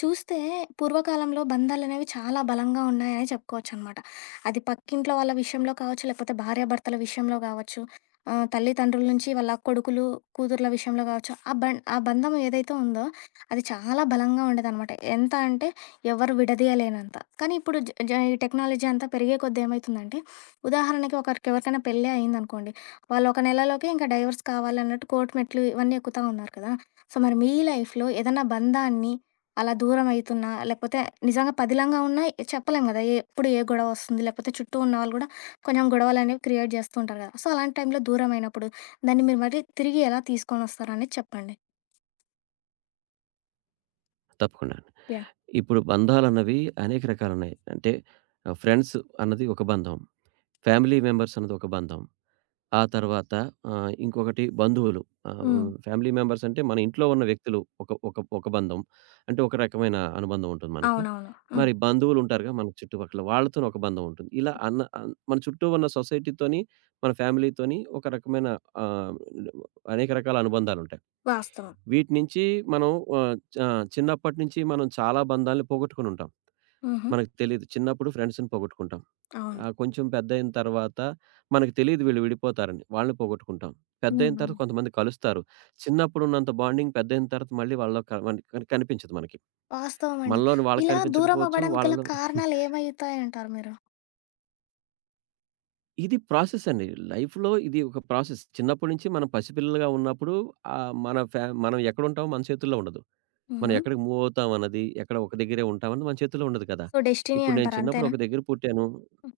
చూస్తే పూర్వకాలంలో బంధాలనేవి చాలా బలంగా ఉన్నాయని చెప్పుకోవచ్చనమాట. అది పక్కింట్లో వాళ్ళ విషయంలో కావచ్చు, లేకపోతే భార్యాభర్తల విషయంలో గావచ్చు, తల్లిదండ్రుల నుంచి వాళ్ళ కొడుకులు, కూతుర్ల విషయంలో గావచ్చు, ఆ ఆ బంధం ఏదైతే ఉందో అది చాలా బలంగా ఉండేదనమాట. ఎంత అంటే ఎవరు విడదీయలేనంత. కానీ ఇప్పుడు జ జ ఈ టెక్నాలజీ అంతా పెరిగే కొద్దీ ఏమైతుందంటే, ఉదాహరణకి ఒకరికి ఎవరికైనా పెళ్ళే అయిందనుకోండి, వాళ్ళు ఒక నెలలోకే ఇంకా డైవర్స్ కావాలన్నట్టు కోర్టు మెట్లు ఇవన్నీ ఎక్కుతా ఉన్నారు కదా! సో, మరి మీ లైఫ్‌లో ఏదన్నా బంధాన్ని అలా దూరం అయితున్నా, లేకపోతే నిజంగా పదిలంగా ఉన్నా చెప్పలేం కదా! ఎప్పుడు ఏ గొడవ వస్తుంది? లేకపోతే చుట్టూ ఉన్నవాళ్ళు గూడా కొంచెం గొడవలనేవి క్రియేట్ జేస్తూ ఉంటారు గదా! సో, అలాంటి టైంలో దూరమైనప్పుడు దాన్ని మీరు మరి తిరిగి ఎలా తీసుకొనొస్తారనేది చెప్పండి? తప్పకుండా. అండి. యాహ్! ఇప్పుడు బంధాలన్నవి అనేక రకాలున్నాయి. అంటే ఫ్రెండ్స్ అన్నది ఒక బంధం. ఫ్యామిలీ మెంబర్స్ అన్నది ఒక బంధం. ఆ తర్వాత ఇంకొకటి బంధువులు. ఆహ్, హ్మ్. ఫ్యామిలీ మెంబర్స్ అంటే మన ఇంట్లో ఉన్న వ్యక్తులు ఒక ఒక ఒక బంధం. అంటే ఒక రకమైన అనుబంధం ఉంటుంది మనకి. అవునవును. హ్మ్. మరి బంధువులుంటారుగా మన చుట్టుపక్కల. వాళ్ళతోని ఒక బంధం ఉంటుంది. ఇలా అన్న అన్ మన చుట్టూ ఉన్న సొసైటీతోని, మన ఫ్యామిలీతోని ఒక రకమైన ఆహ్, అనేక రకాల అనుబంధాలుంటాయి. వాస్తవం. వీటి నుంచి మనం ఆహ్, చ చిన్నప్పటి నుంచి మనం చాలా బంధాల్ని పోగొట్టుకొనుంటాం. హుహు. మనకు తెలీదు. చిన్నప్పుడు ఫ్రెండ్స్‌ని పోగొట్టుకుంటాం. అవును. కొంచెం పెద్దయిన తర్వాత మనకు తెలీదు వీళ్ళు విడిపోతారని. వాళ్ళని పోగొట్టుకుంటాం. హ్మ్. పెద్దయిన అవును. తర్వాత కొంతమంది కలుస్తారు. చిన్నప్పుడున్నంత బాండింగ్ పెద్దయిన తర్వాత మళ్ళీ వాళ్ళలో క మన్ కని కనిపించదు మనకి. వాస్తవం అండి. మనలోని వాళ్ళకి ఇలా దూరం కనిపించకపోవచ్చు. అవ్వడానికి గల వాళ్ళలో కారణాలు ఏమైతాయంటారు మీరు? ఇది ప్రాసెస్ అండి. లైఫ్‌లో ఇది ఒక ప్రాసెస్. చిన్నప్పటి నుంచి మనం పసిపిల్లలుగా ఉన్నప్పుడు మన ఫ్యా మనం ఎక్కడుంటామో మన చేతుల్లో ఉండదు. మనం హుహు. ఎక్కడికి మూవ్ అవుతాం అన్నది, ఎక్కడ ఒక దగ్గరే ఉంటామన్నది మన చేతుల్లో ఉండదు కదా! సో, డెస్టినీ ఇప్పుడు నేను అంటారు చిన్నప్పుడు అంతేనా? ఒక దగ్గర పుట్టాను. హ్మ్.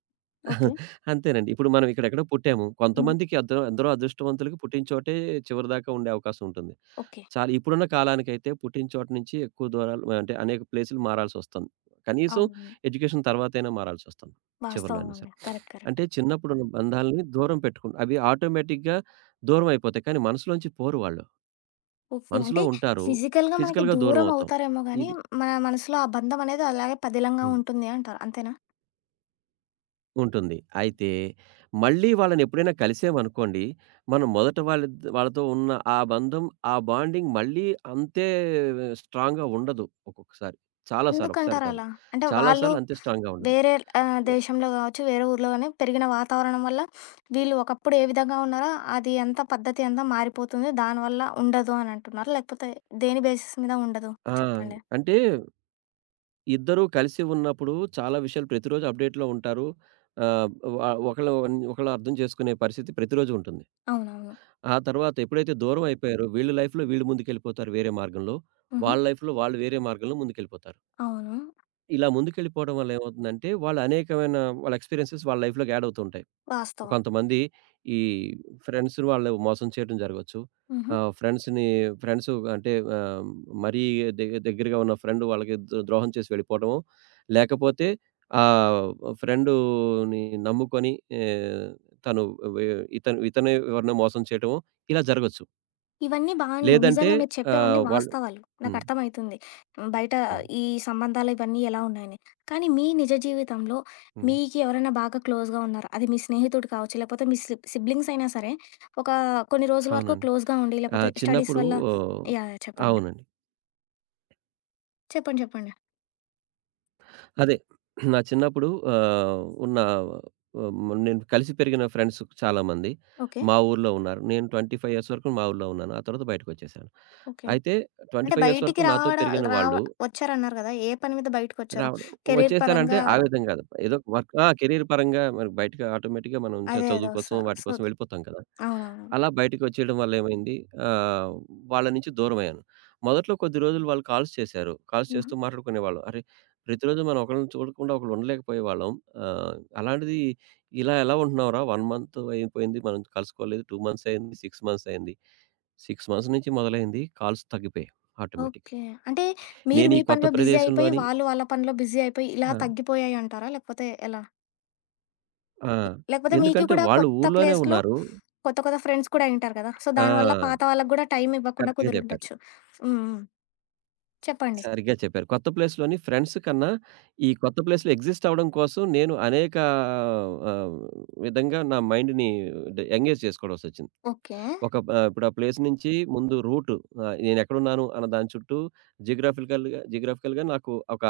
ఓకే. అంతేనండి. ఇప్పుడు మనం ఇక్కడెక్కడో పుట్టాము. హ్మ్. కొంతమందికి ఎందరో అదృష్టవంతులకి పుట్టిన చోటే చివరిదాకా ఉండే అవకాశం ఉంటుంది. ఓకే. చాలా ఇప్పుడున్న కాలానికైతే పుట్టిన చోట నుంచి ఎక్కువ దూరాలు అంటే అనేక ప్లేసులు మారాల్సొస్తుంది. కనీసం అవును. ఎడ్యుకేషన్ తర్వాతైనా మారాల్సొస్తుంది. చివరిలో వాస్తవం అయినా అండి. సరే. కరెక్ట్. కరెక్ట్. అంటే చిన్నప్పుడున్న బంధాలని దూరం పెట్టుకుం అవి ఆటోమేటిక్‌గా దూరం అయిపోతాయి. కానీ మనసులోంచి పోరు వాళ్ళు. ఓకే. అంటే మనసులో ఉంటారు. ఫిజికల్‌గా మనకి ఫిజికల్‌గా దూరం దూరం అవుతాం. అవుతారేమో గానీ, ఇది. మన మనసులో ఆ బంధం అనేది అలాగే పదిలంగా హ్మ్. ఉంటుంది అంటారు. అంతేనా? ఉంటుంది. అయితే మళ్ళీ వాళ్ళనెప్పుడైనా కలిసామనుకోండి, మనం మొదట వాళ్ళతో ఉన్న ఆ బంధం, ఆ బాండింగ్ మళ్ళీ అంతే స్ట్రాంగ్‌గా ఉండదు ఒక్కొక్కసారి. చాలా సార్లు, ఒకసారి ఎందుకంటారు కాదు. అలా? అంటే చాలా వాళ్ళు సార్లు అంతే స్ట్రాంగ్‌గా ఉండదు. వేరే దేశంలో గావచ్చు, వేరే ఊర్లో గాని పెరిగిన వాతావరణం వల్ల వీళ్ళు ఒకప్పుడు ఏ విధంగా ఉన్నారో అది అంతా పద్ధతి అంతా మారిపోతుంది. దానివల్ల ఉండదు అని అంటున్నారా? లేకపోతే దేని బేసిస్ మీద ఉండదు? ఆ! చెప్పండి. అంటే ఇద్దరూ కలిసి ఉన్నప్పుడు చాలా విషయాలు ప్రతిరోజు అప్‌డేట్‌లో ఉంటారు. ఆహ్, వ ఒకళ్ళు ఒకళ్ళు అర్థం చేసుకునే పరిస్థితి ప్రతిరోజు ఉంటుంది. అవునవును. ఆ తర్వాత ఎప్పుడైతే దూరం అయిపోయారో వీళ్ళు లైఫ్‌లో వీళ్ళు ముందుకెళ్ళిపోతారు వేరే మార్గంలో. హుహు. వాళ్ళ లైఫ్‌లో వాళ్ళు వేరే మార్గంలో ముందుకెళ్ళిపోతారు. అవును. ఇలా ముందుకెళ్ళిపోవడం వల్ల ఏమవుతుందంటే, వాళ్ళ అనేకమైన వాళ్ళ ఎక్స్‌పీరియన్సెస్ వాళ్ళ లైఫ్‌లోకి యాడ్ అవుతుంటాయి. వాస్తవం. కొంతమంది ఈ ఫ్రెండ్స్‌ని వాళ్ళు మోసం చేయడం జరగొచ్చు. హుహు. ఫ్రెండ్స్‌ని ఫ్రెండ్స్ అంటే మరీ దగ్గరగా ఉన్న ఫ్రెండ్ వాళ్ళకి ద్రోహం చేసి వెళ్ళిపోవడము, లేకపోతే ఆహ్, ఫ్రెండుని నమ్ముకొని ఆహ్, తను వె ఇతను ఇతను ఎవరినో మోసం చేయటము ఇలా జరగొచ్చు. ఇవన్నీ బాగున్నాయి. లేదంటే నిజంగా మీరు చెప్పేవన్నీ వాళ్ళు వాస్తవాలు. హ్మ్. నాకర్థమయితుంది. హ్మ్. బయట హ్మ్. ఈ సంబంధాలు ఇవన్నీ ఎలా ఉన్నాయని. కానీ మీ నిజ జీవితంలో హ్మ్. మీకు ఎవరైనా బాగా క్లోజ్‌గా ఉన్నారు. అది మీ స్నేహితుడు కావచ్చు, లేకపోతే మీ సిబ్లింగ్స్ అయినా సరే, ఒక కొన్ని రోజుల వరకు అవునండి. క్లోజ్‌గా ఉండి, ఆ! లేకపోతే స్టడీస్ చిన్నప్పుడు వల్ల ఓహ్! యాహ్! యాహ్! చెప్పండి. అవునండి. చెప్పండి. చెప్పండి. అదే. నా చిన్నప్పుడు ఉన్న నేను కలిసి పెరిగిన ఫ్రెండ్స్ చాలామంది ఓకే. మా ఊర్లో ఉన్నారు. నేను 25 ఇయర్స్ వరకు మా ఊర్లో ఉన్నాను. ఆ తర్వాత బయటకొచ్చేసాను. ఓకే. అయితే అంటే 25 ఇయర్స్ వరకు బయటికి నాతో రావడ పెరిగిన రావ వాళ్ళు వచ్చారన్నారు గదా! ఏ పని మీద బయటకొచ్చారు? రావడం. కెరీర్ వచ్చేసానంటే పరంగా ఆగేద్దాం కాదు. ఏదో ఒక వర్క్ ఆ! కెరీర్ పరంగా మనకు బయటకి ఆటోమేటిక్‌గా మనం అదే. అదే చదువు కోసం వస్తారు. వాటి సో కోసం వెళ్ళిపోతాం కదా! అవునవును. అలా బయటికొచ్చేయడం వల్లేమైంది ఆహ్, వాళ్ళ నుంచి దూరమయ్యాను. మొదట్లో కొద్ది రోజులు వాళ్ళు కాల్స్ చేశారు. కాల్స్ హుహు. చేస్తూ మాట్లాడుకునేవాళ్ళం. అరే! ప్రతిరోజు మనం ఒకళ్ళని చూడకుండా ఒకళ్ళు ఉండలేకపోయేవాళ్ళం. ఆహ్, అలాంటిది ఇలా ఎలా ఉంటున్నావురా 1 మంత్ అయిపోయింది మనం కలుసుకోలేదు. 2 మంత్స్ అయింది. 6 మంత్స్ అయింది. 6 మంత్స్ నుంచి మొదలైంది కాల్స్ తగ్గిపోయాయి ఆటోమేటిక్‌గా. ఓకే. అంటే మీరు నేను మీ ఈ కొత్త పనిలో బిజీ అయిపోయి, ప్రదేశంలోని వాళ్ళు వాళ్ళ పనిలో బిజీ అయిపోయి ఇలా ఆ! తగ్గిపోయాయంటారా? లేకపోతే ఎలా? ఆ! ఇ లేకపోతే మీకు ఎందుకంటే కూడా వాళ్ళు కొత్త ఊర్లోనే ప్లేస్‌లో ఉన్నారు. కొత్త, కొత్త ఫ్రెండ్స్ కూడా అయ్యుంటారు కదా! సో, ఆ! దానివల్ల పాత వాళ్ళకి కూడా టైమ్ ఇవ్వకుండా కరెక్ట్‌గా చెప్పారు. కుదిరుండొచ్చు. హ్మ్. హ్మ్. చెప్పండి. సరిగ్గా చెప్పారు. కొత్త ప్లేస్‌లోని ఫ్రెండ్స్ కన్నా, ఈ కొత్త ప్లేస్‌లో ఎగ్జిస్ట్ అవ్వడం కోసం నేను అనేక ఆహ్, విధంగా నా మైండ్‌ని ఎంగేజ్ చేసుకోవాల్సొచ్చింది. ఓకే. ఒక ప ఇప్పుడు ఆ ప్లేస్ నుంచి ముందు రూట్ నేనెక్కడున్నాను అన్న దాని చుట్టూ జియోగ్రాఫికల్‌గా జియోగ్రాఫికల్‌గా నాకు ఒక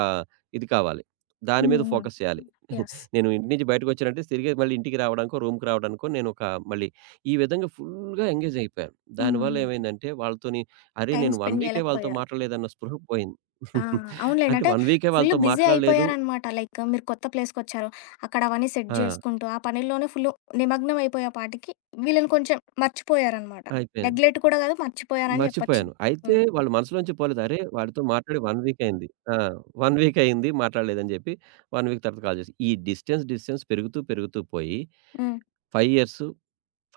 ఇది కావాలి. దాని హ్మ్. మీద హ్మ్. ఫోకస్ చేయాలి. యెస్. నేను ఇంటి నుంచి బయటకొచ్చానంటే తిరిగి మళ్ళీ ఇంటికి రావడానికో, రూమ్‌కి రావడానికో నేనొక మళ్ళీ ఈ విధంగా ఫుల్‌గా ఎంగేజ్ అయిపోయాను. దానివల్ల హ్మ్. ఏమైందంటే వాళ్ళతోని అరే! టైమ్ నేను 1 స్పెండ్ వీకే వాళ్ళతో చేయలేకపోయారు. మాట్లాడలేదన్న స్పృహ పోయింది. ఆ! అవునులేండి. అంటే అంటే 1 వీకే ఫుల్ వాళ్ళతో బిజీ మాట్లాడలేదు అయిపోయారనమాట. లైక్ మీరు కొత్త ప్లేస్‌కొచ్చారు. అక్కడ అవన్నీ సెట్ ఆ! జేసుకుంటూ, ఆ పనిలోనే ఫుల్ నిమగ్నం అయిపోయే పాటికి వీళ్ళని కొంచెం మర్చిపోయారనమాట. అయిపోయింది. నెగ్లెక్ట్ కూడా కాదు మర్చిపోయారని జెప్పొచ్చు. మర్చిపోయాను. అయితే హ్మ్. వాళ్ళ మనసులోంచి పోలేదు. అరే! వాడితో మాట్లాడి 1 వీక్ అయింది. ఆ! 1 వీక్ అయింది మాట్లాడలేదని జెప్పి 1 వీక్ తర్వాత కాల్ చేసి ఈ డిస్టెన్స్ పెరుగుతూ పోయి హ్మ్. 5 ఇయర్స్,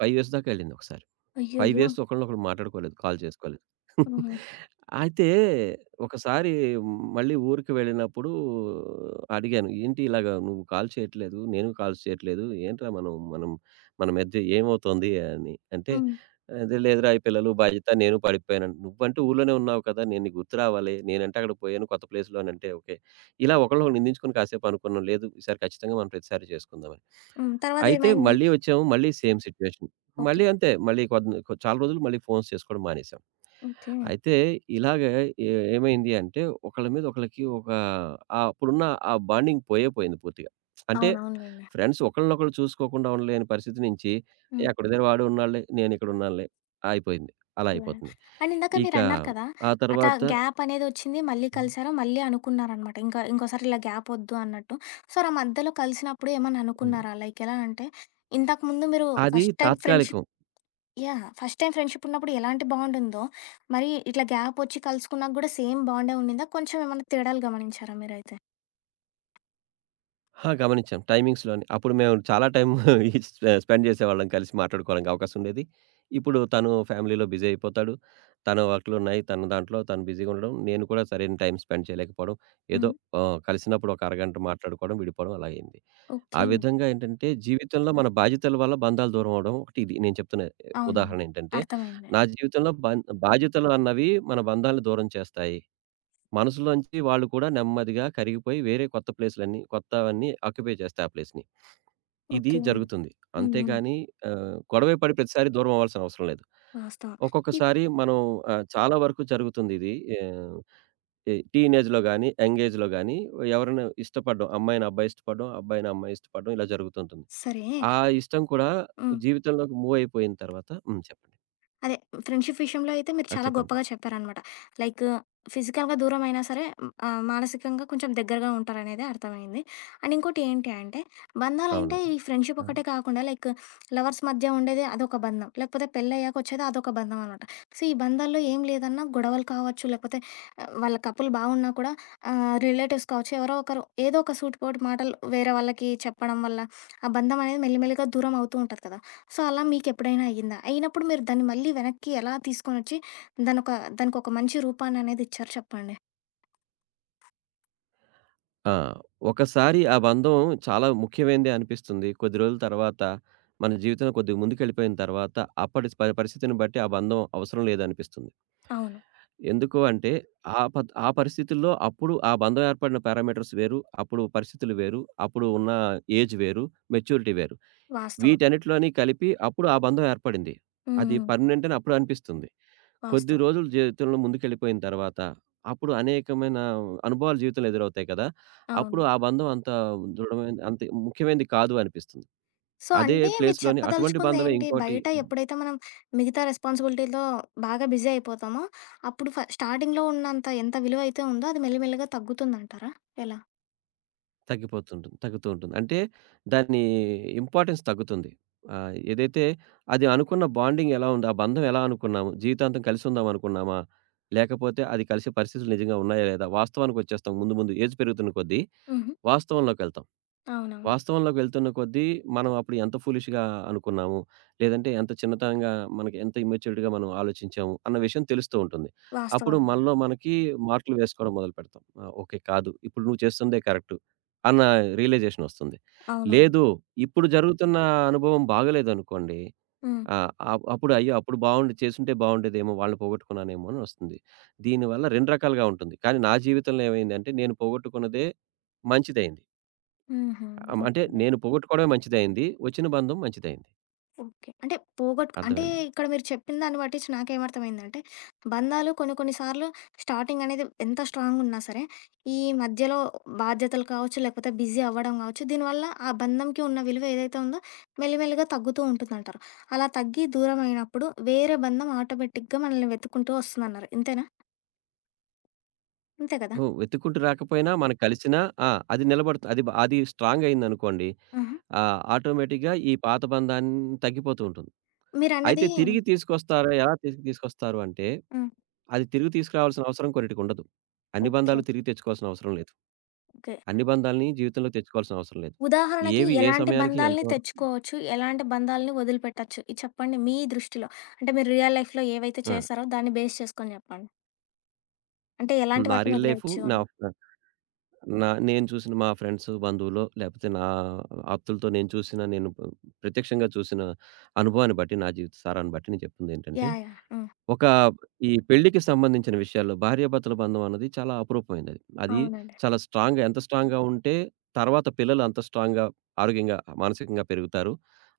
5 ఇయర్స్ దాకా ఎళ్ళిందొకసారి. 5 అయ్యయ్యో! ఇయర్స్ ఒకళ్ళనొకళ్ళు మాట్లాడుకోలేదు. కాల్ చేసుకోలేదు. హుహు. అయితే ఒకసారి మళ్ళీ ఊరికి వెళ్ళినప్పుడు అడిగాను. "ఏంటి ఇలాగ నువ్వు కాల్ చేయట్లేదు, నేను కాల్స్ చేయట్లేదు. ఏంట్రా మనం మనం మన మధ్య ఏమవుతోంది?" అని. అంటే హ్మ్. అదే లేదురా ఈ పిల్లలు బాధ్యత నేను పడిపోయాను. నువ్వంటే ఊర్లోనే ఉన్నావు కదా! నేను నీకు గుర్తు రావాలి. నేనంటే అక్కడికి పోయాను కొత్త ప్లేస్‌లో అని అంటే ఓకే. ఇలా ఒకళ్ళనొకళ్ళు నిందించుకొని కాసేపు అనుకున్నాం. లేదు ఈసారి ఖచ్చితంగా మనం ప్రతిసారి చేసుకుందామని. హ్మ్. అయితే తర్వాతేమైంది? మళ్ళీ వచ్చాము. మళ్ళీ సేమ్ సిట్యుయేషన్. ఓకే. మళ్ళీ అంతే. మళ్ళీ కొద్ది కొ చాలా రోజులు మళ్ళీ ఫోన్స్ చేసుకోవడం మానేసాం. ఓకే. అయితే ఇలాగే ఏ ఏమైంది అంటే ఒకళ్ళ మీద ఒకళ్ళకి ఒక అప్పుడున్న ఆ బాండింగ్ పోయింది పూర్తిగా. అంటే అవునవునులేండి. ఫ్రెండ్స్ ఒకళ్ళనొకళ్ళు చూసుకోకుండా ఉండలేని పరిస్థితి నుంచి "ఏ హ్మ్. అక్కడ దగ్గర వాడు ఉన్నాడులే. నేను ఇక్కడ ఉన్నానులే" అయిపోయింది. అలా యాహ్! అయిపోతుంది. అండ్ ఇందాక ఇక మీరన్నారు కదా! ఆ అట్లా తర్వాత గ్యాప్ అనేదొచ్చింది. మళ్ళీ కలిసారు. మళ్ళీ అనుకున్నారనమాట. ఇంకా ఇంకోసారి ఇలా గ్యాప్ ఒద్దు అన్నట్టు. సో, అలా మధ్యలో కలిసినప్పుడు ఏమన్నా హ్మ్. అనుకున్నారా? లైక్ ఎలా అంటే, ఇంతకుముందు మీరు అది ఫస్ట్ టైమ్ ఫ్రెండ్‌షిప్ తాత్కాలికం. యాహ్! ఫస్ట్ టైమ్ ఫ్రెండ్‌షిప్ ఉన్నప్పుడు ఎలాంటి బాండ్ ఉందో, మరి ఇట్లా గ్యాప్ ఒచ్చి కలుసుకున్నాక గూడా సేమ్ బాండే ఉండిందా? కొంచెం ఏమన్నా తేడాలు గమనించారా మీరైతే? ఆ! గమనించాం. టైమింగ్స్‌లోనే. అప్పుడు మేము చాలా టైం ఈ స్పె స్పెండ్ చేసేవాళ్ళం కలిసి మాట్లాడుకోవడానికి అవకాశం ఉండేది. ఇప్పుడు తను ఫ్యామిలీలో బిజీ అయిపోతాడు. తన వర్క్‌లున్నాయి. తన దాంట్లో తను బిజీగా ఉండడం. నేను కూడా సరైన టైం స్పెండ్ చేయలేకపోవడం. ఏదో హ్మ్. కలిసినప్పుడు ఒక అరగంట మాట్లాడుకోవడం, విడిపోవడం అలా అయింది. ఆ ఓకే. విధంగా ఏంటంటే జీవితంలో మన బాధ్యతల వల్ల బంధాలు దూరం అవ్వడం ఒకటి ఇది నేను చెప్తున్న అవునవును. ఉదాహరణ ఏంటంటే, అర్థమైంది. నా జీవితంలో బాధ్యతలు అన్నవి మన బంధాలను దూరం చేస్తాయి. మనసులోంచి వాళ్ళు కూడా నెమ్మదిగా కరిగిపోయి వేరే కొత్త ప్లేసులన్నీ కొత్తవన్నీ ఆక్యుపై చేస్తాయి ఆ ప్లేస్‌ని. ఇది ఓకే. హ్మ్. జరుగుతుంది. హ్మ్. అంతేగాని గొడవే పడి ప్రతిసారి దూరం అవ్వాల్సిన అవసరం లేదు. వాస్తవం. ఇప్ ఒక్కొక్కసారి మనం చాలా వరకు జరుగుతుందిది. ఆహ్, ఈ టీనేజ్‌లో గాని, యంగ్ ఏజ్‌లో గాని ఎవరైనా ఇష్టపడడం అమ్మాయిని అబ్బాయి ఇష్టపడడం, అబ్బాయిని అమ్మాయి ఇష్టపడడం ఇలా జరుగుతుంటుంది. సరే. ఆ ఇష్టం కూడా హ్మ్. జీవితంలోకి మూవ్ అయిపోయిన తర్వాత హ్మ్. చెప్పండి. అదే ఫ్రెండ్‌షిప్ విషయంలో అయితే మీరు ఆ! చాలా చెప్పండి. గొప్పగా చెప్పారనమాట. లైక్ ఫిజికల్‌గా దూరం అయినా సరే మానసికంగా కొంచెం దగ్గరగా ఉంటారనేది అర్థమైంది. అండ్ ఇంకోటి ఏంటి అంటే బంధాలంటే అవును. ఈ ఫ్రెండ్షిప్ ఆ! ఒకటే కాకుండా లైక్ లవర్స్ మధ్య ఉండేది అదొక బంధం. లేకపోతే పెళ్ళయ్యాక వచ్చేది అదొక బంధం అనమాట. సో, ఈ బంధాల్లో ఏం లేదన్నా గొడవలు కావచ్చు, లేకపోతే వాళ్ళ కపుల్ బాగున్నా కూడా రిలేటివ్స్ కావచ్చు ఎవరో ఒకరు ఏదో ఒక సూటిపోటి మాటలు వేరే వాళ్ళకి చెప్పడం వల్ల ఆ బంధం అనేది మెల్లిమెల్లిగా దూరం అవుతూ ఉంటది కదా! సో, అలా మీకెప్పుడైనా అయిందా? అయినప్పుడు మీరు దాన్ని మళ్ళీ వెనక్కి ఎలా తీసుకొనొచ్చి దానొక దానికొక మంచి రూపాన్ననేది ఇచ్చారు చెప్పండి? ఆ! ఒకసారి ఆ బంధం చాలా ముఖ్యమైనదే అనిపిస్తుంది. కొద్ది రోజుల తర్వాత మన జీవితంలో కొద్దిగా ముందుకెళ్ళిపోయిన తర్వాత అప్పటి పరిస్థితిని బట్టి ఆ బంధం అవసరం లేదనిపిస్తుంది. అవును. ఎందుకు అంటే ఆ పరిస్థితుల్లో అప్పుడు ఆ బంధం ఏర్పడిన పారామీటర్స్ వేరు. అప్పుడు పరిస్థితులు వేరు. అప్పుడు ఉన్న ఏజ్ వేరు. మెచ్యూరిటీ వేరు. వాస్తవం. వీటన్నిటిలోని కలిపి అప్పుడు ఆ బంధం ఏర్పడింది. హ్మ్. అది హ్మ్. పర్మనెంట్ అని అప్పుడు అనిపిస్తుంది. కొద్ది వాస్తవం. రోజులు జీవితంలో ముందుకెళ్ళిపోయిన తర్వాత, అప్పుడు అనేకమైన అనుభవాలు జీవితంలో ఎదురవుతాయి కదా! అవును. అప్పుడు ఆ బంధం అంత దృఢమైనది అంత ముఖ్యమైనది కాదు అనిపిస్తుంది. సో, అదే అంటే మీరు ప్లేస్‌లోని అటువంటి బంధమే చెప్పదలుచుకుందేంటి? ఇంకోటి బయట ఎప్పుడైతే మనం మిగతా రెస్పాన్సిబిలిటీ‌లో బాగా బిజీ అయిపోతామో, అప్పుడు స్టార్టింగ్‌లో ఉన్నంత ఎంత విలువైతే ఉందో అది మెల్లిమెల్లిగా తగ్గుతుందంటారా? ఎలా? తగ్గిపోతుంటుంది. తగ్గుతూ ఉంటుంది. అంటే దాని ఇంపార్టెన్స్ తగ్గుతుంది. ఏదైతే అది అనుకున్న బాండింగ్ ఎలా ఉందో, ఆ బంధం ఎలా అనుకున్నాము, జీవితాంతం కలిసి ఉందాం అనుకున్నామా? లేకపోతే అది కలిసే పరిస్థితులు నిజంగా ఉన్నాయా లేదా? వాస్తవానికొచ్చేస్తాం ముందు ముందు ఏజ్ పెరుగుతున్న కొద్దీ హుహు. వాస్తవంలోకెళ్తాం. అవునవును. వాస్తవంలోకి వెళ్తున్న కొద్దీ, మనం అప్పుడు ఎంత ఫూలిష్‌గా అనుకున్నాము, లేదంటే ఎంత చిన్నతనంగా మనకి ఎంత ఇమ్మెచ్యూర్డ్‌గా మనం ఆలోచించాము అన్న విషయం తెలుస్తూ ఉంటుంది. వాస్తవం. అప్పుడు అండి. మనలో మనకి మార్కులు వేసుకోవడం మొదలుపెడతాం. ఆ! ఓకే. కాదు. ఇప్పుడు నువ్వు చేస్తుందే కరెక్టు అన్న రియలైజేషన్ వస్తుంది. అవునవును. లేదు ఇప్పుడు జరుగుతున్న అనుభవం బాగలేదనుకోండి, హ్మ్. ఆ! అప్పుడు అయ్యో! అప్పుడు బావుండి చేసుంటే బావుండేదేమో! వాళ్ళని పోగొట్టుకున్నానేమో అని వస్తుంది. దీనివల్ల 2 రకాలుగా ఉంటుంది. కానీ నా జీవితంలో ఏమైందంటే నేను పోగొట్టుకున్నదే మంచిదైంది. హుహు. అంటే ఓకే. నేను పోగొట్టుకోవడమే మంచిదయింది. వచ్చిన బంధం మంచిదయింది. ఓకే. అంటే పోగొట్టు అంటే అర్థమైందా? ఇక్కడ మీరు చెప్పిన దాన్ని బట్టిచ్చి నాకేమర్థమైందంటే, బంధాలు కొన్ని కొన్ని సార్లు స్టార్టింగ్ అనేది ఎంత స్ట్రాంగున్నా సరే, ఈ మధ్యలో బాధ్యతలు కావచ్చు, లేకపోతే బిజీ అవ్వడం కావచ్చు, దీనివల్ల ఆ బంధంకి ఉన్న విలువ ఏదైతే ఉందో మెల్లిమెల్లిగా తగ్గుతూ ఉంటుందంటారు. అలా తగ్గి దూరమైనప్పుడు వేరే బంధం ఆటోమేటిక్‌గా మనల్ని వెతుక్కుంటూ వస్తుందన్నారు. ఇంతేనా? అంతే కదా? ఓహ్! వెతుక్కుంటూ రాకపోయినా మనం కలిసినా ఆ! అది నిలబడుతుంది. అది స్ట్రాంగ్ అయిందనుకోండి. ఆహా! ఆటోమేటిక్‌గా ఈ పాత బంధాన్ని తగ్గిపోతూ ఉంటుంది. అయితే మీరన్నది తిరిగి తీసుకొస్తారా? ఎలా తిరిగి తీసుకొస్తారు అంటే, హ్మ్. అది తిరిగి తీసుకురావాల్సిన అవసరం కొన్నిటికుండదు. అన్ని ఓకే. బంధాలు తిరిగి తెచ్చుకోవాల్సిన అవసరం లేదు. ఓకే. అన్ని బంధాల్ని జీవితంలో తెచ్చుకోవాల్సిన అవసరం లేదు. ఉదాహరణకి ఏవి ఏ ఎలాంటి సమయానికి ఎంత బంధాల్ని వరకు తెచ్చుకోవచ్చు? ఎలాంటి బంధాల్ని వదిలిపెట్టొచ్చు? ఇది చెప్పండి మీ దృష్టిలో. అంటే మీరు రియల్ లైఫ్‌లో ఏవైతే ఆ! చేశారో దాన్ని బేస్ చేసుకొని జెప్పండి. అంటే ఎలాంటి నా వాటిని రీల్ లైఫు వదిలేయొచ్చు నా అని? నా నేను చూసిన మా ఫ్రెండ్స్, బంధువులో లేపోతే నా ఆప్తులతో నేను చూసిన, నేను ప ప్రత్యక్షంగా చూసిన అనుభవాన్ని బట్టి, నా జీవిత సారాన్ని బట్టి నేను చెప్తుందేంటంటే, యాహ్! యాహ్! హ్మ్. ఒక ఈ పెళ్ళికి సంబంధించిన విషయాల్లో భార్యాభర్తల బంధం అన్నది చాలా అపురూపమైనది. అది అది అవునండి. చాలా స్ట్రాంగ్‌గా ఎంత స్ట్రాంగ్‌గా ఉంటే, తర్వాత పిల్లలు అంత స్ట్రాంగ్‌గా, ఆరోగ్యంగా, మానసికంగా పెరుగుతారు.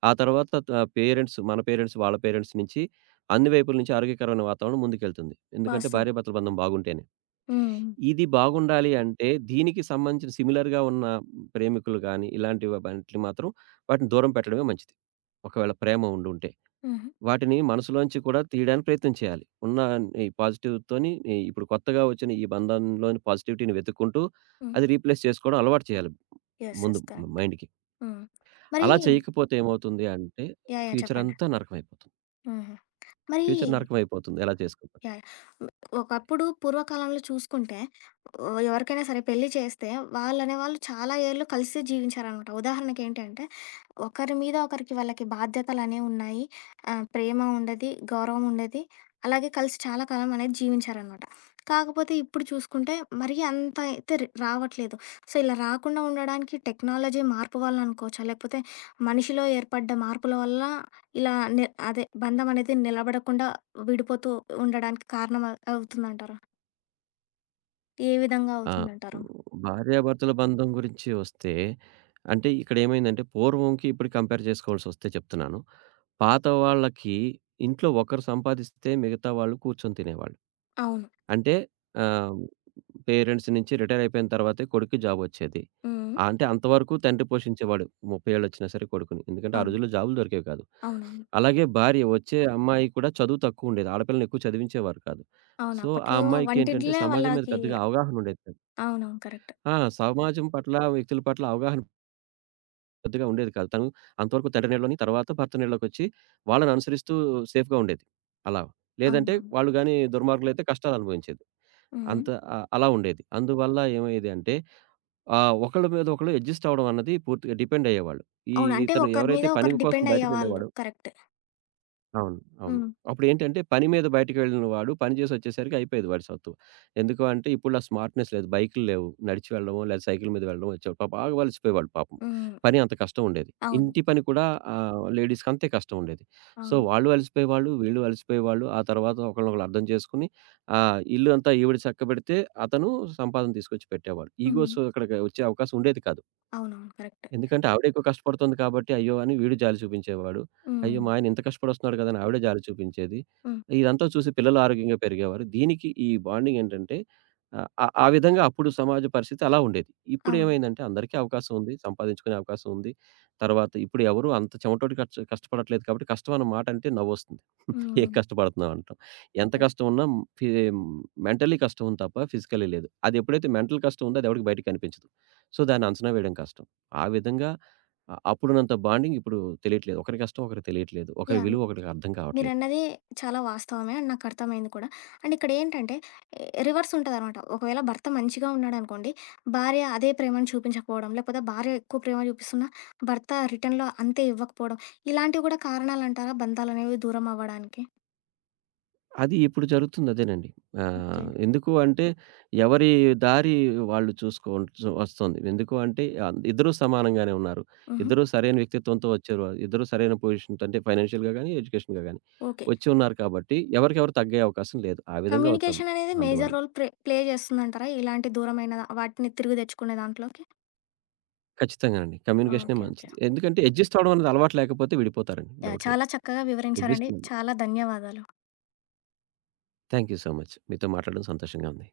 ఆ తర్వాత పేరెంట్స్ మన పేరెంట్స్, వాళ్ళ పేరెంట్స్ నుంచి అన్ని వైపుల నుంచి ఆరోగ్యకరమైన వాతావరణం ముందుకెళ్తుంది. ఎందుకంటే వాస్తవం. భార్యాభర్తల బంధం బాగుంటేనే. హ్మ్. ఇది బాగుండాలి అంటే దీనికి సంబంధించిన సిమిలర్‌గా ఉన్న ప్రేమికులు గాని, ఇలాంటివి వాటిని మాత్రం వాటిని దూరం పెట్టడమే మంచిది. ఒకవేళ ప్రేమ ఉండుంటే. హుహు. వాటిని మనసులోంచి కూడా తీయడానికి ప్రయత్నం చేయాలి. ఉన్న ఈ పాజిటివ్‌తోని ఈ ఇప్పుడు కొత్తగా వచ్చిన ఈ బంధంలోని పాజిటివిటీని వెతుక్కుంటూ హ్మ్. అది రీప్లేస్ చేసుకోవడం అలవాటు చేయాలి యెస్. ముందు యెస్. కరెక్ట్. మైండ్‌కి. హ్మ్. మరి అలా యాహ్! చేయకపోతే ఏమవుతుంది అంటే యాహ్! ఫ్యూచర్ చెప్పండి. అంతా నరకమైపోతుంది. హుహు. మరి ఫ్యూచర్ నరకమైపోతుంది అలా చేసుకుంటే. యాహ్! హ్మ్. ఒకప్పుడు పూర్వకాలంలో చూసుకుంటే ఎవరికైనా సరే పెళ్లి చేస్తే వాళ్ళనే వాళ్ళు చాలా ఏళ్ళు కలిసే జీవించారనమాట. ఉదాహరణకి ఏంటంటే ఒకరి మీద ఒకరికి వాళ్ళకి బాధ్యతలనేవి ఉన్నాయి. ప్రేమ ఉండేది, గౌరవం ఉండేది. అలాగే కలిసి చాలా కాలం అనేది జీవించారనమాట. కాకపోతే ఇప్పుడు చూసుకుంటే మరీ అంత అయితే రావట్లేదు. సో, ఇలా రాకుండా ఉండడానికి టెక్నాలజీ మార్పు వల్ల అనుకోవచ్చా? లేకపోతే మనిషిలో ఏర్పడ్డ మార్పుల వల్ల ఇలా నే అదే బంధం అనేది నిలబడకుండా విడిపోతూ ఉండడానికి కారణం అవుతుందంటారా? ఏ విధంగా ఆ! అవుతుందంటారు? భార్యాభర్తల బంధం గురించి వస్తే, అంటే ఇక్కడేమైందంటే పూర్వంకి ఇప్పటికి కంపేర్ చేసుకోవాల్సొస్తే చెప్తున్నాను. పాత వాళ్ళకి ఇంట్లో ఒకరు సంపాదిస్తే మిగతా వాళ్ళు కూర్చొని తినేవాళ్ళు. అవును. అంటే ఆహ్, పేరెంట్స్ నుంచి రిటైర్ అయిపోయిన తర్వాతే కొడుక్కి జాబొచ్చేది. హ్మ్. అంటే అంతవరకు తండ్రి పోషించేవాడు. 30 ఏళ్ళొచ్చినా సరే కొడుకుని. ఎందుకంటే ఆ అవును. రోజుల్లో జాబులు దొరికేవి కాదు. అవునవును. అలాగే భార్య వచ్చే అమ్మాయి కూడా చదువు తక్కువుండేది. ఆడపిల్లని ఎక్కువ చదివించేవారు కాదు. అవును. సో, ఆ అప్పట్లో అమ్మాయికేంటంటే వంటింట్లే సమాజం మీద వాళ్ళకి పెద్దగా అవగాహన ఉండేది కాదు. అవునవును. కరెక్ట్. ఆ! సమాజం పట్ల, వ్యక్తుల పట్ల అవగాహన పెద్దగా ఉండేది కాదు. తను అంతవరకు తండ్రి నీడలోని, తర్వాత భర్త నీడలోకొచ్చి వాళ్ళని అనుసరిస్తూ సేఫ్‌గా ఉండేది. అలా. లేదంటే అవునవును. వాళ్ళు గాని దుర్మార్గులైతే కష్టాలు అనుభవించేది. హ్మ్. అంత అలా ఉండేది. అందువల్ల ఏమయ్యేది అంటే ఒకళ్ళ మీద ఒకళ్ళు అడ్జస్ట్ అవ్వడం అన్నది పూర్తిగా డిపెండ్ అయ్యేవాళ్ళు. ఈ అవును. అంటే ఇతను ఒకరి మీద ఎవరైతే పని ఒకరు కోసం డిపెండ్ అయ్యేవాళ్ళు. బయటికెళ్ళేవాడో కరెక్టే. అవును. అవును. హ్మ్. అప్పుడేంటంటే పని మీద బయటికి వెళ్ళిన వాడు పని చేసొచ్చేసరికి అయిపోయేది వాడి సత్తువ. ఎందుకు అంటే ఇప్పుడులా స్మార్ట్‌నెస్ లేదు. బైకులు లేవు. నడిచి వెళ్ళడమో లేదా సైకిల్ మీద వెళ్ళడమో వచ్చేవాళ్ళు. పాపం బాగా అలసిపోయేవాళ్ళు పాపం. హ్మ్. పని అంత కష్టం ఉండేది. అవును. ఇంటి పని కూడా లేడీస్‌కి అంతే కష్టం ఉండేది. సో, అవును. వాళ్ళు అలసిపోయేవాళ్ళు, వీళ్ళు అలసిపోయేవాళ్ళు. ఆ తర్వాత ఒకళ్ళనొకళ్ళు అర్థం చేసుకొని ఇల్లు అంతా ఈవిడ చక్కబెడితే అతను సంపాదన తీసుకొచ్చి పెట్టేవాడు. హ్మ్. ఈగోస్ అక్కడ వచ్చే అవకాశం ఉండేది కాదు. అవునవును. కరెక్టే. ఎందుకంటే ఆవిడే ఎక్కువ కష్టపడుతుంది కాబట్టి, అయ్యో! అని వీడు జాలి చూపించేవాడు. అయ్యో! హ్మ్. మా ఆయన ఇంత కష్టపడొస్తున్నాడు కదా! అని ఆవిడ జాలి చూపించేది. హ్మ్. ఇదంతా చూసి పిల్లలు ఆరోగ్యంగా పెరిగేవారు. దీనికి ఈ బాండింగ్ ఏంటంటే ఆ ఆ విధంగా అప్పుడు సమాజ పరిస్థితి అలా ఉండేది. అవును. ఇప్పుడేమైందంటే అందరికీ అవకాశం ఉంది. సంపాదించుకునే అవకాశం ఉంది. తర్వాత ఇప్పుడు ఎవరు అంత చెమటోడి కష్టపడట్లేదు కాబట్టి కష్టం అన్న మాట అంటే నవ్వొస్తుంది. ఏ హ్మ్. కష్టపడుతున్నాం అంటాం. ఎంత యాహ్! కష్టం ఉన్నా ఫి మెంటల్లీ కష్టం ఉంది తప్ప ఫిజికల్లీ లేదు. అదెప్పుడైతే మెంటల్ కష్టం ఉందో అది ఎవడికి బయట కనిపించదు. సో, దాన్ని అంచనా వేయడం కష్టం. ఆ విధంగా అప్పుడున్నంత బాండింగ్ ఇప్పుడు తెలియట్లేదు. ఒకరి కష్టం ఒకరికి తెలియట్లేదు. ఒకరి యాహ్! విలువ ఒకడికి అర్థం కావట్లేదు. మీరన్నది చాలా వాస్తవమే అండ్ నాకు అర్థమైంది కూడా. అండ్ ఇక్కడ ఏంటంటే ఎ రివర్స్ ఉంటదనమాట. ఒకవేళ భర్త మంచిగా ఉన్నాడనుకోండి, భార్య అదే ప్రేమను చూపించకపోవడం, లేకపోతే భార్య ఎక్కువ ప్రేమ చూపిస్తున్నా భర్త రిటర్న్‌లో అంతే ఇవ్వకపోవడం, ఇలాంటివి కూడా కారణాలంటారా బంధాలనేవి దూరం అవ్వడానికి? అది ఇప్పుడు జరుగుతుంది అదేనండి. ఓకే. ఎందుకు అంటే ఎవరి దారి వాళ్ళు చూసుకోవాల్సి వస్తుంది. ఎందుకు అంటే ఇద్దరూ సమానంగానే ఉన్నారు. హుహు. ఇద్దరూ సరైన వ్యక్తిత్వంతో వచ్చారు. ఇద్దరూ సరైన పొజిషన్ అంటే ఫైనాన్షియల్‌గా గాని, ఎడ్యుకేషన్‌గా గాని ఓకే. వచ్చి ఉన్నారు కాబట్టి ఎవరికెవరు తగ్గే అవకాశం లేదు. ఆ విధంగా అవుతుంది కమ్యూనికేషన్ అనేది మేజర్ అందువల్ల. రోల్ ప్లే చేస్తుందంటారా? ఇలాంటి దూరమైన వాటిని తిరిగి తెచ్చుకునే దాంట్లోకి? ఖచ్చితంగా అండి. కమ్యూనికేషనే ఓకే. ఓకే. మంచిది. ఎందుకంటే అడ్జస్ట్ అవ్వడం అనేది అలవాటు లేకపోతే విడిపోతారండి. యాహ్! డౌట్ లేదు. చాలా చక్కగా వివరించారండి. అడ్జస్ట్‌మెంట్. చాలా ధన్యవాదాలు. Thank you so much. మీతో మాట్లాడడం సంతోషంగా ఉంది.